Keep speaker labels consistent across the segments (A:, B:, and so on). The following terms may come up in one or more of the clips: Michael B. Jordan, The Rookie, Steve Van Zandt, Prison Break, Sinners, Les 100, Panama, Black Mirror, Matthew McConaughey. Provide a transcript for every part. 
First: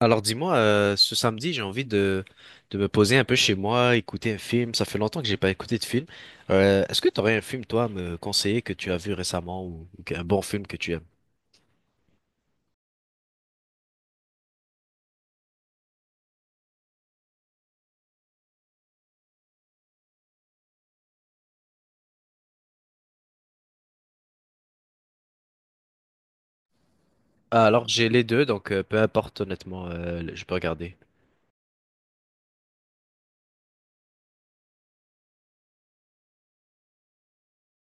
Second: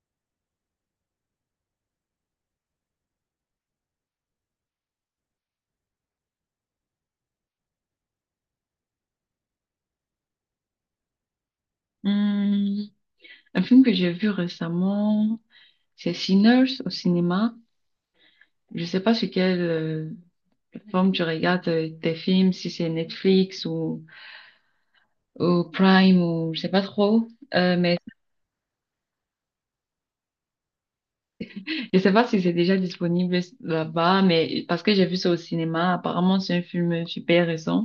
A: Alors dis-moi, ce samedi, j'ai envie de me poser un peu chez moi, écouter un film. Ça fait longtemps que j'ai pas écouté de film. Est-ce que tu aurais un film, toi, à me conseiller que tu as vu récemment ou un bon film que tu aimes?
B: Hum, un film que j'ai vu récemment, c'est Sinners au cinéma. Je sais pas sur quelle plateforme tu regardes tes films, si c'est Netflix ou Prime ou je sais pas trop.
A: Ah, alors
B: Mais
A: j'ai les deux, donc peu importe honnêtement, je peux regarder.
B: je sais pas si c'est déjà disponible là-bas, mais parce que j'ai vu ça au cinéma, apparemment c'est un film super récent.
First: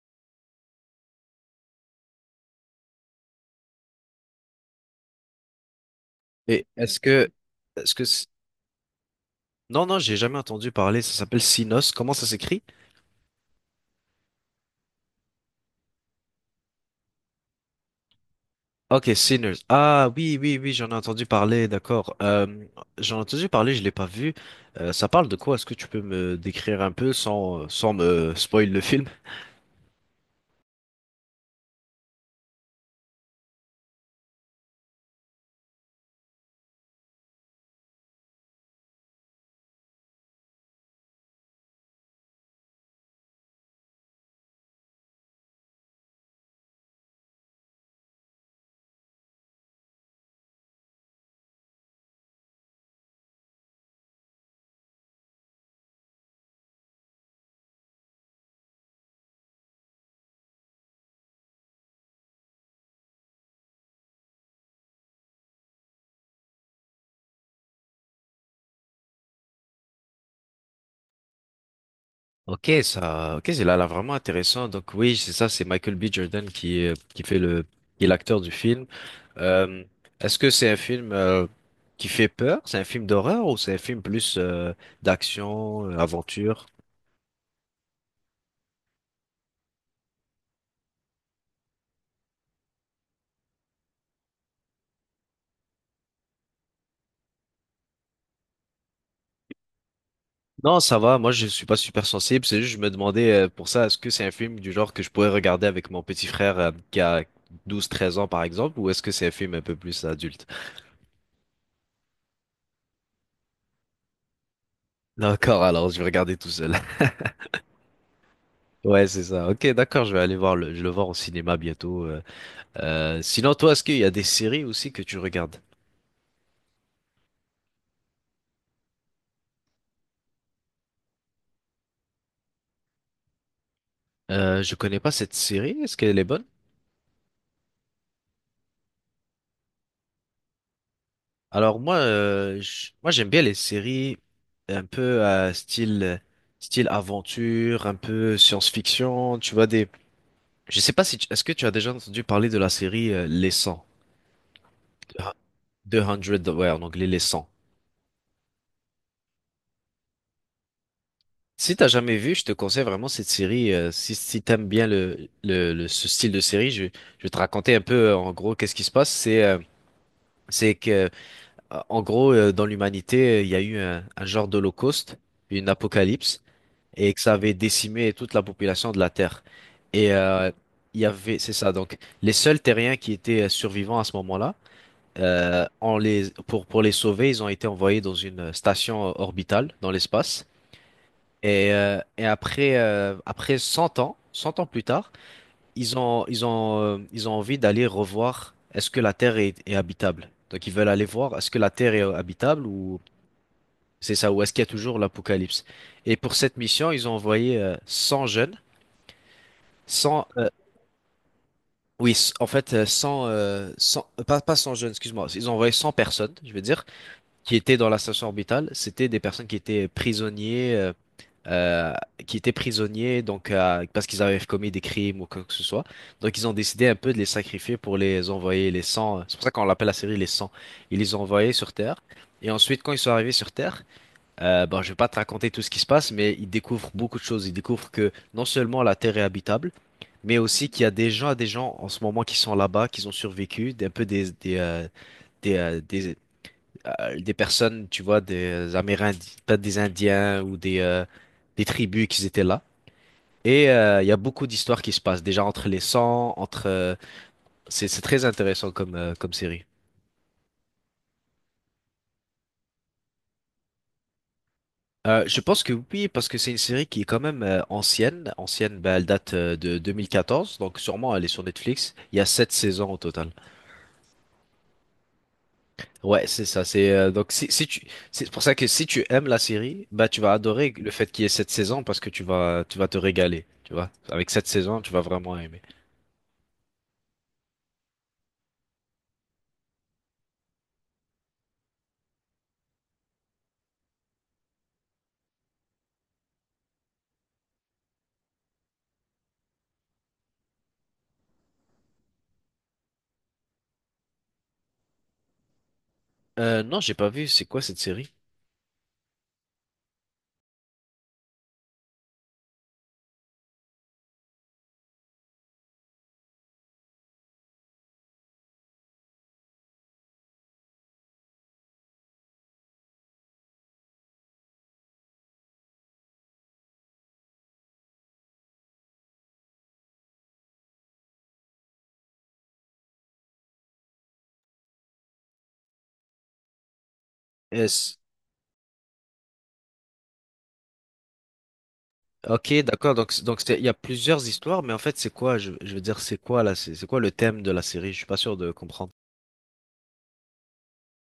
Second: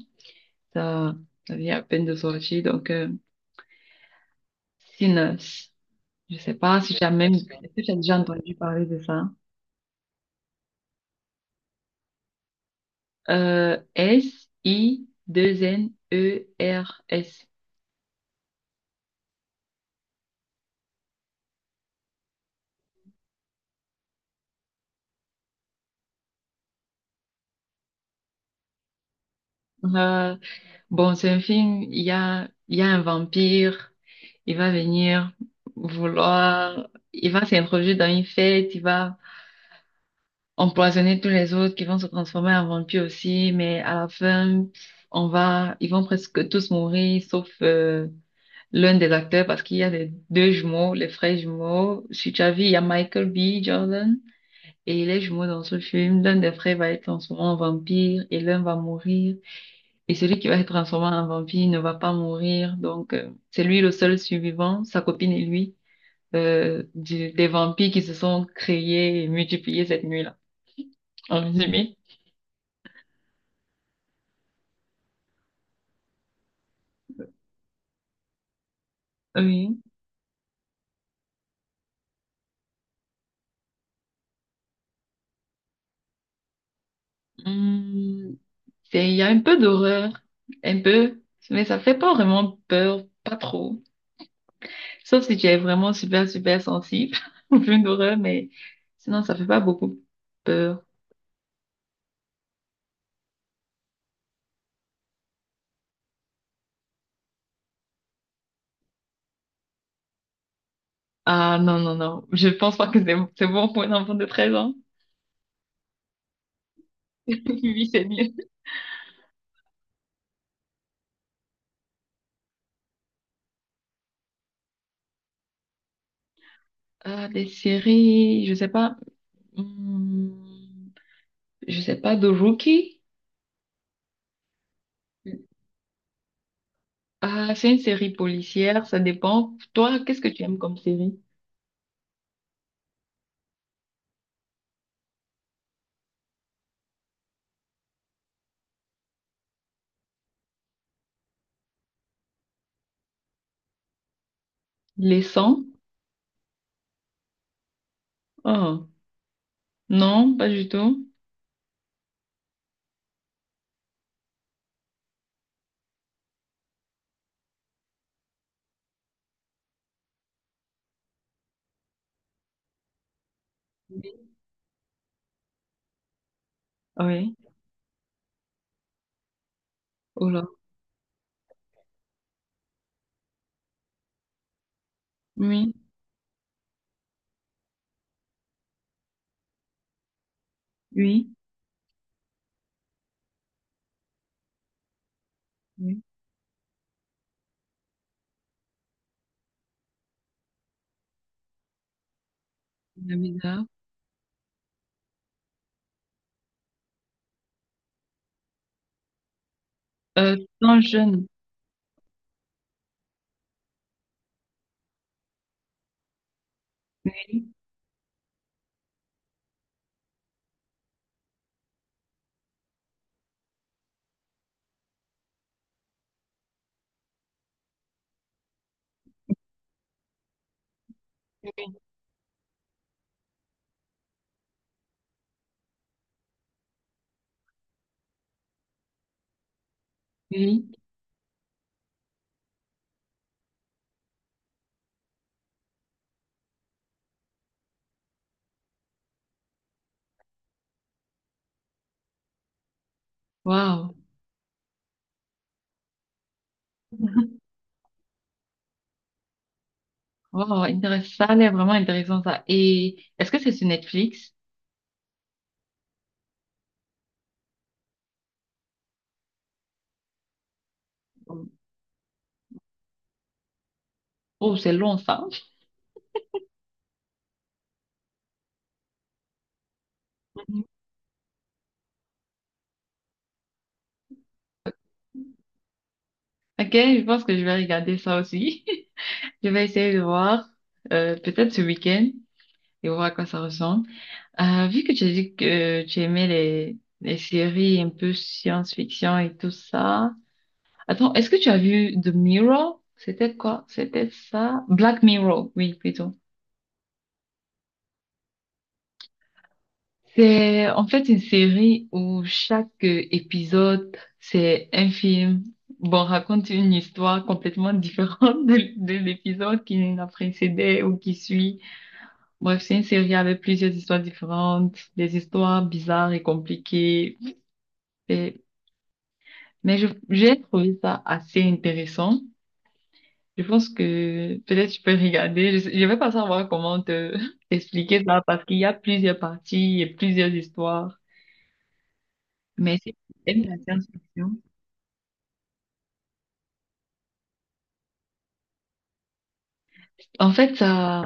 B: Ça, ça vient à peine de sortir, donc Sinners. Je sais
A: Et
B: pas si
A: est-ce
B: tu as
A: que,
B: même, est-ce que tu
A: est-ce
B: as
A: que,
B: déjà
A: c-
B: entendu parler de ça?
A: non, non, j'ai jamais entendu parler. Ça s'appelle Sinos. Comment ça s'écrit?
B: S-I-2-N-E-R-S.
A: Ok, Sinners. Ah, oui, oui, oui, j'en ai entendu parler, d'accord. J'en ai entendu parler, je l'ai pas vu. Ça parle de quoi? Est-ce que tu peux me décrire un peu sans me spoil le film?
B: Euh, bon, c'est un film, il y a un vampire, il va venir vouloir, il va s'introduire dans une fête, il va empoisonner tous les autres qui vont se transformer en vampires aussi, mais à la fin, ils vont presque tous mourir, sauf l'un des acteurs, parce qu'il y a les deux jumeaux, les frères jumeaux. Sur Chavi, il y a Michael B. Jordan. Et les jumeaux dans ce film, l'un des frères va être transformé en vampire et l'un va mourir. Et celui qui va être transformé en vampire ne va pas mourir. Donc, c'est lui le seul survivant, sa copine et lui, des vampires qui se sont créés et multipliés cette nuit-là. En résumé,
A: Ok, ça, ok, c'est là vraiment intéressant. Donc oui, c'est ça, c'est Michael B. Jordan qui est l'acteur du film.
B: oui.
A: Euh, Est-ce que c'est un film qui fait peur? C'est un film d'horreur ou c'est un film plus d'action, aventure?
B: Hum, il y a un peu d'horreur, un peu, mais ça fait pas vraiment peur, pas trop. Sauf si tu es vraiment super, super sensible au film d'horreur, mais sinon, ça fait pas beaucoup
A: Non,
B: peur.
A: ça va. Moi, je suis pas super sensible. C'est juste, je me demandais pour ça, est-ce que c'est un film du genre que je pourrais regarder avec mon petit frère qui a douze, treize ans, par exemple, ou est-ce que c'est un film un peu plus adulte?
B: Ah non, non, non. Je pense pas que c'est bon pour un enfant de treize ans.
A: D'accord, alors je vais regarder tout seul.
B: Oui, c'est mieux.
A: Ouais, c'est ça. Ok, d'accord, je vais aller je vais le voir au cinéma bientôt. Sinon, toi, est-ce qu'il y a des séries aussi que tu regardes?
B: Ah, des séries, je sais pas. Hmm, je sais pas, de Rookie.
A: Je connais pas cette série. Est-ce qu'elle est bonne?
B: Ah, c'est une série policière, ça dépend. Toi, qu'est-ce que tu aimes comme série?
A: Alors moi, j'aime bien les séries un peu style aventure, un peu science-fiction. Tu vois des Je sais pas si tu- est-ce que tu as déjà entendu parler de la série Les 100,
B: Les sangs.
A: 200, ouais, en anglais Les 100.
B: Oh, non, pas du tout.
A: Si t'as jamais vu, je te conseille vraiment cette série. Si t'aimes bien ce style de série, je vais te raconter un peu en gros qu'est-ce qui se passe. C'est que en gros dans l'humanité il y a eu un genre d'holocauste, une apocalypse, et que ça
B: Oui.
A: avait décimé toute la population de la Terre. Et,
B: Oh là.
A: il y avait, c'est ça. Donc les seuls terriens qui étaient survivants à ce moment-là,
B: Oui,
A: pour les sauver, ils ont été envoyés dans une station orbitale dans l'espace.
B: oui,
A: Et après, après 100 ans, 100 ans plus tard,
B: oui.
A: ils ont envie d'aller revoir est-ce que la Terre est habitable. Donc ils veulent aller voir est-ce que la Terre est habitable ou
B: C'est bizarre.
A: c'est ça, ou est-ce qu'il y a toujours l'apocalypse. Et pour cette mission, ils ont envoyé 100 jeunes, 100,
B: Euh, 100 jeunes.
A: oui, en fait, 100, 100 pas 100 jeunes, excuse-moi, ils ont envoyé 100 personnes, je veux dire.
B: Oui,
A: qui étaient dans la station orbitale, c'était des personnes euh, qui étaient prisonniers donc parce qu'ils avaient commis des crimes ou quoi que ce soit. Donc ils ont décidé un peu de les sacrifier pour les envoyer les 100. C'est pour ça qu'on l'appelle la série les 100. Ils les ont envoyés sur
B: oui.
A: Terre. Et ensuite, quand ils sont arrivés sur Terre, bon, je vais pas te raconter tout ce qui se passe, mais ils découvrent beaucoup de choses. Ils découvrent que non seulement la Terre est habitable, mais aussi
B: Oui.
A: qu'il y a des gens en ce moment qui sont là-bas, qui ont survécu, un peu des, euh, des, des personnes, tu vois, des Amérindiens, pas des Indiens ou des tribus qui étaient là.
B: Waouh.
A: Il y a beaucoup d'histoires qui se passent déjà entre les sangs, entre. C'est très intéressant comme comme série.
B: Wow, intéressant. Ça a l'air vraiment intéressant, ça. Et est-ce que c'est sur Netflix?
A: Je pense que oui, parce que c'est une série qui est quand même ancienne. Ancienne, ben, elle date de 2014, donc sûrement elle est sur Netflix. Il y a sept saisons au total.
B: Oh, c'est long, ça.
A: Ouais, c'est ça. C'est pour ça que si tu aimes la série, bah tu vas
B: Mhm.
A: adorer le fait qu'il y ait cette saison parce que tu vas te régaler, tu vois. Avec cette saison, tu vas vraiment aimer.
B: Ok, je pense que je vais regarder ça aussi. Je vais essayer de voir, peut-être ce week-end, et voir à quoi ça ressemble. Vu que tu as dit que tu aimais les séries un peu science-fiction et tout ça. Attends, est-ce que tu as vu The Mirror? C'était quoi? C'était ça? Black Mirror, oui, plutôt.
A: Non, j'ai pas vu. C'est quoi cette série?
B: C'est en fait une série où chaque épisode, c'est un film. Bon, raconte une histoire complètement différente de l'épisode qui l'a précédé ou qui suit. Bref, c'est une série avec plusieurs histoires différentes, des histoires bizarres et compliquées. Et- mais j'ai trouvé ça assez intéressant. Je pense que peut-être tu peux regarder. Je vais pas savoir comment te
A: Euh, c-
B: t'expliquer ça parce qu'il y a plusieurs parties et plusieurs histoires.
A: ok,
B: Mais si
A: d'accord.
B: tu aimes la
A: Il y a plusieurs
B: science-fiction,
A: histoires, mais en fait c'est quoi? Je veux dire c'est quoi là? C'est quoi le thème de la série? Je suis pas sûr de comprendre.
B: en fait,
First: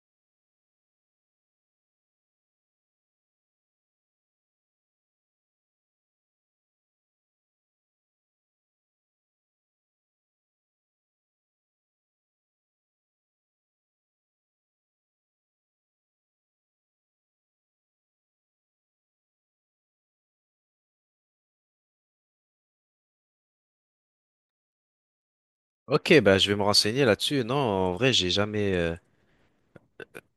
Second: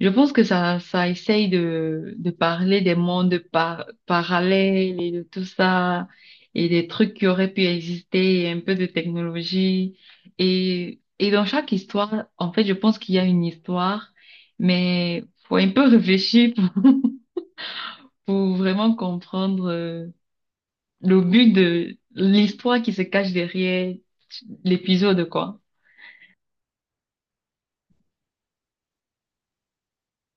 B: je pense que ça essaye de parler des mondes parallèles et de tout ça, et des trucs qui auraient pu exister, et un peu de technologie. Et dans chaque histoire, en fait, je pense qu'il y a une histoire, mais faut un peu réfléchir pour, pour vraiment comprendre le but de l'histoire qui se cache derrière l'épisode, quoi.
A: Ok, bah je vais me renseigner là-dessus. Non, en vrai, j'ai jamais. euh,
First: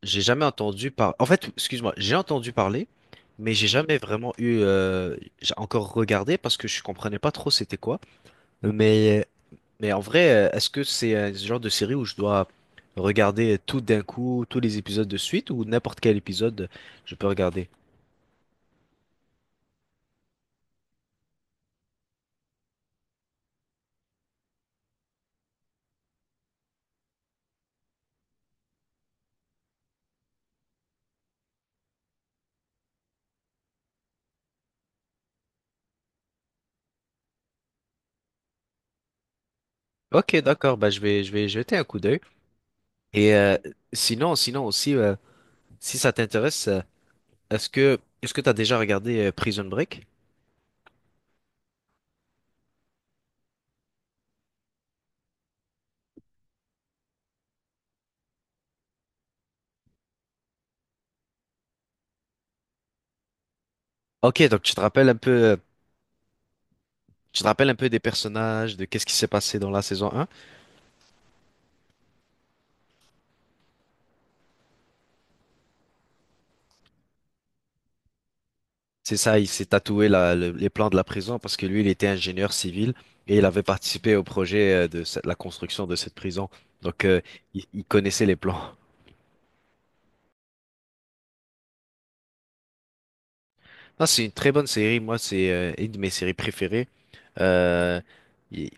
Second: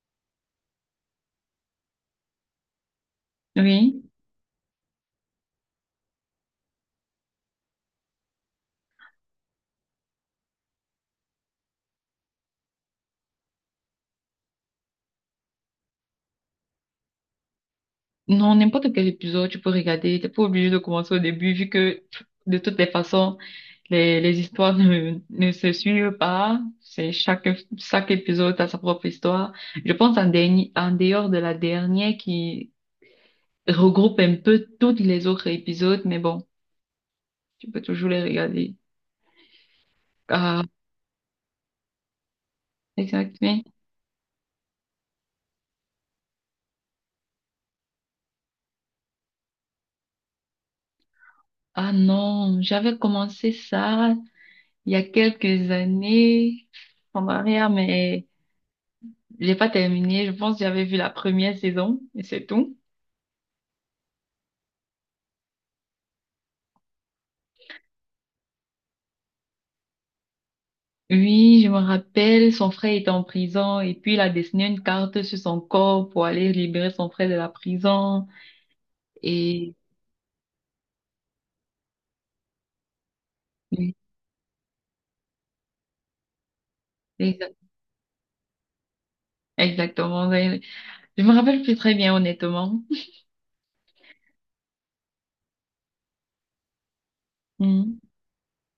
A: J'ai jamais entendu par... En fait, excuse-moi, j'ai entendu parler, mais j'ai jamais
B: Oui.
A: vraiment eu... J'ai encore regardé parce que je comprenais pas trop c'était quoi. Mais, mais en vrai, est-ce que c'est ce genre de série où je dois regarder tout d'un coup, tous les épisodes de suite, ou n'importe quel épisode, je peux regarder?
B: Non, n'importe quel épisode, tu peux regarder. T'es pas obligé de commencer au début, vu que pff, de toutes les façons, les histoires ne se suivent pas. Chaque épisode a sa propre histoire. Je pense en dernier, en dehors de la dernière qui regroupe un peu tous les autres épisodes, mais bon, tu peux toujours les regarder.
A: Ok,
B: Ah,
A: d'accord, bah je vais jeter un coup d'œil. Et euh,
B: exactement.
A: sinon aussi, si ça t'intéresse, est-ce que t'as déjà regardé Prison Break?
B: Ah non, j'avais commencé ça il y a quelques années en arrière, mais j'ai pas terminé, je pense que j'avais vu la première saison, mais c'est tout.
A: Ok, donc tu te rappelles un peu des personnages, de qu'est-ce qui s'est passé dans la saison un.
B: Oui, je me rappelle, son frère était en prison et puis il a dessiné une carte sur son corps pour aller libérer son frère de la prison.
A: C'est ça, il s'est
B: Et
A: tatoué les plans de la prison parce que lui, il était ingénieur civil et il avait
B: oui,
A: participé au projet la construction de cette prison. Donc,
B: exa-
A: il connaissait les plans.
B: exactement. Je me rappelle plus très bien, honnêtement.
A: Non, c'est une très bonne série. Moi, c'est une de mes séries préférées.
B: Mhm.
A: Euh, il-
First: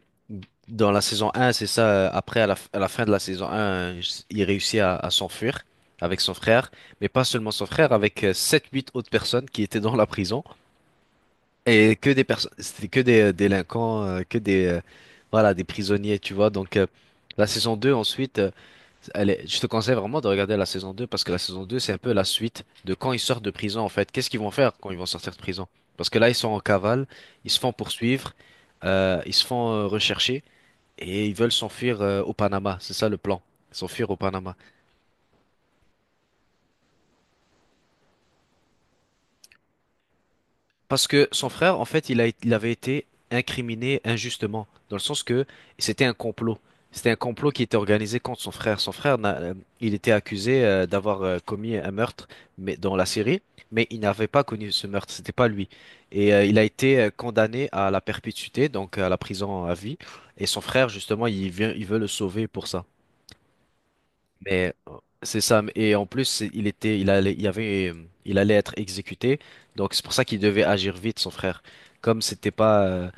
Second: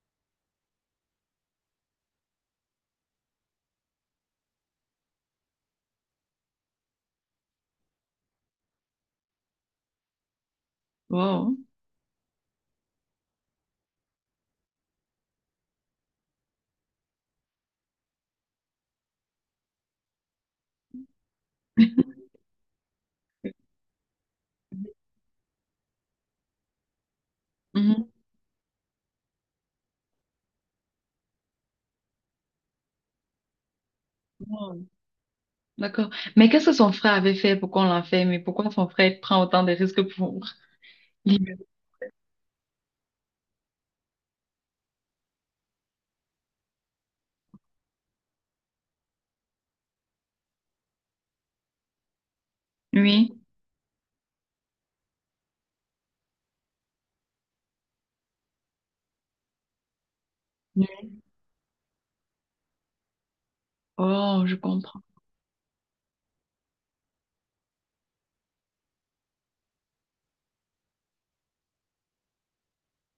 A: Dans la saison un, c'est ça. Après, à la fin de la saison un, il réussit à s'enfuir avec son frère, mais pas seulement son frère, avec sept, huit autres personnes qui étaient dans la prison.
B: Wow.
A: Et que des personnes, c'était que des délinquants, que des, voilà, des prisonniers, tu vois. Donc, la saison 2 ensuite, je te conseille vraiment de regarder la saison 2 parce que la saison 2 c'est un peu la suite de quand ils sortent de prison, en fait. Qu'est-ce qu'ils vont faire quand ils vont sortir de prison? Parce que là, ils sont en cavale, ils se font
B: Mhm.
A: poursuivre, ils se font rechercher et ils veulent s'enfuir au Panama. C'est ça le plan, s'enfuir au Panama.
B: Wow. D'accord. Mais qu'est-ce que son frère avait fait pour qu'on l'enferme et pourquoi son frère prend autant de risques pour
A: Parce que son
B: libérer?
A: frère, en fait, il avait été incriminé injustement, dans le sens que c'était un complot. C'était un complot qui était organisé contre son frère. Son frère, il était accusé d'avoir commis un meurtre mais, dans la
B: Oui.
A: série, mais il n'avait pas connu ce meurtre, c'était pas lui. Il a été condamné à la perpétuité, donc à la prison à vie. Et son frère,
B: Oui.
A: justement, il veut le sauver pour ça.
B: Oh, je
A: Mais
B: comprends.
A: c'est ça. Et en plus, c'est- il était, il allait, il y avait, il allait être exécuté. Donc c'est pour ça qu'il devait agir vite, son frère. Comme c'était pas,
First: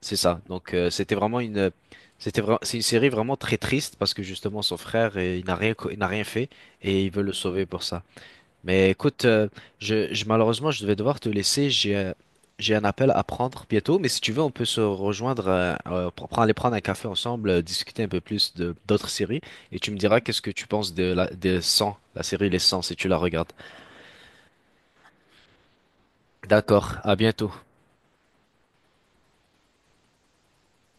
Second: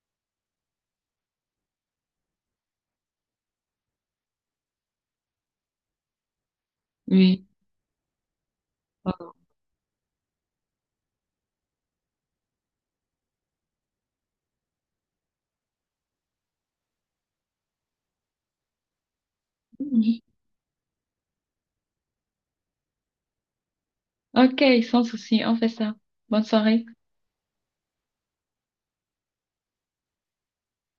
A: c'est ça. Donc c'était vraiment une, c'était vraiment, c'est une série vraiment très triste parce que justement son frère, il n'a rien fait et il veut le
B: Oui.
A: sauver pour ça. Mais écoute,
B: Wow.
A: malheureusement, je devais devoir te laisser. J'ai un appel à prendre bientôt, mais si tu veux, on peut se rejoindre, aller prendre un café ensemble, discuter un peu plus de d'autres séries, et tu me diras qu'est-ce que tu penses des 100, la série Les 100, si tu la regardes.
B: Ok, sans souci, on fait ça. Bonne soirée.
A: D'accord, à bientôt.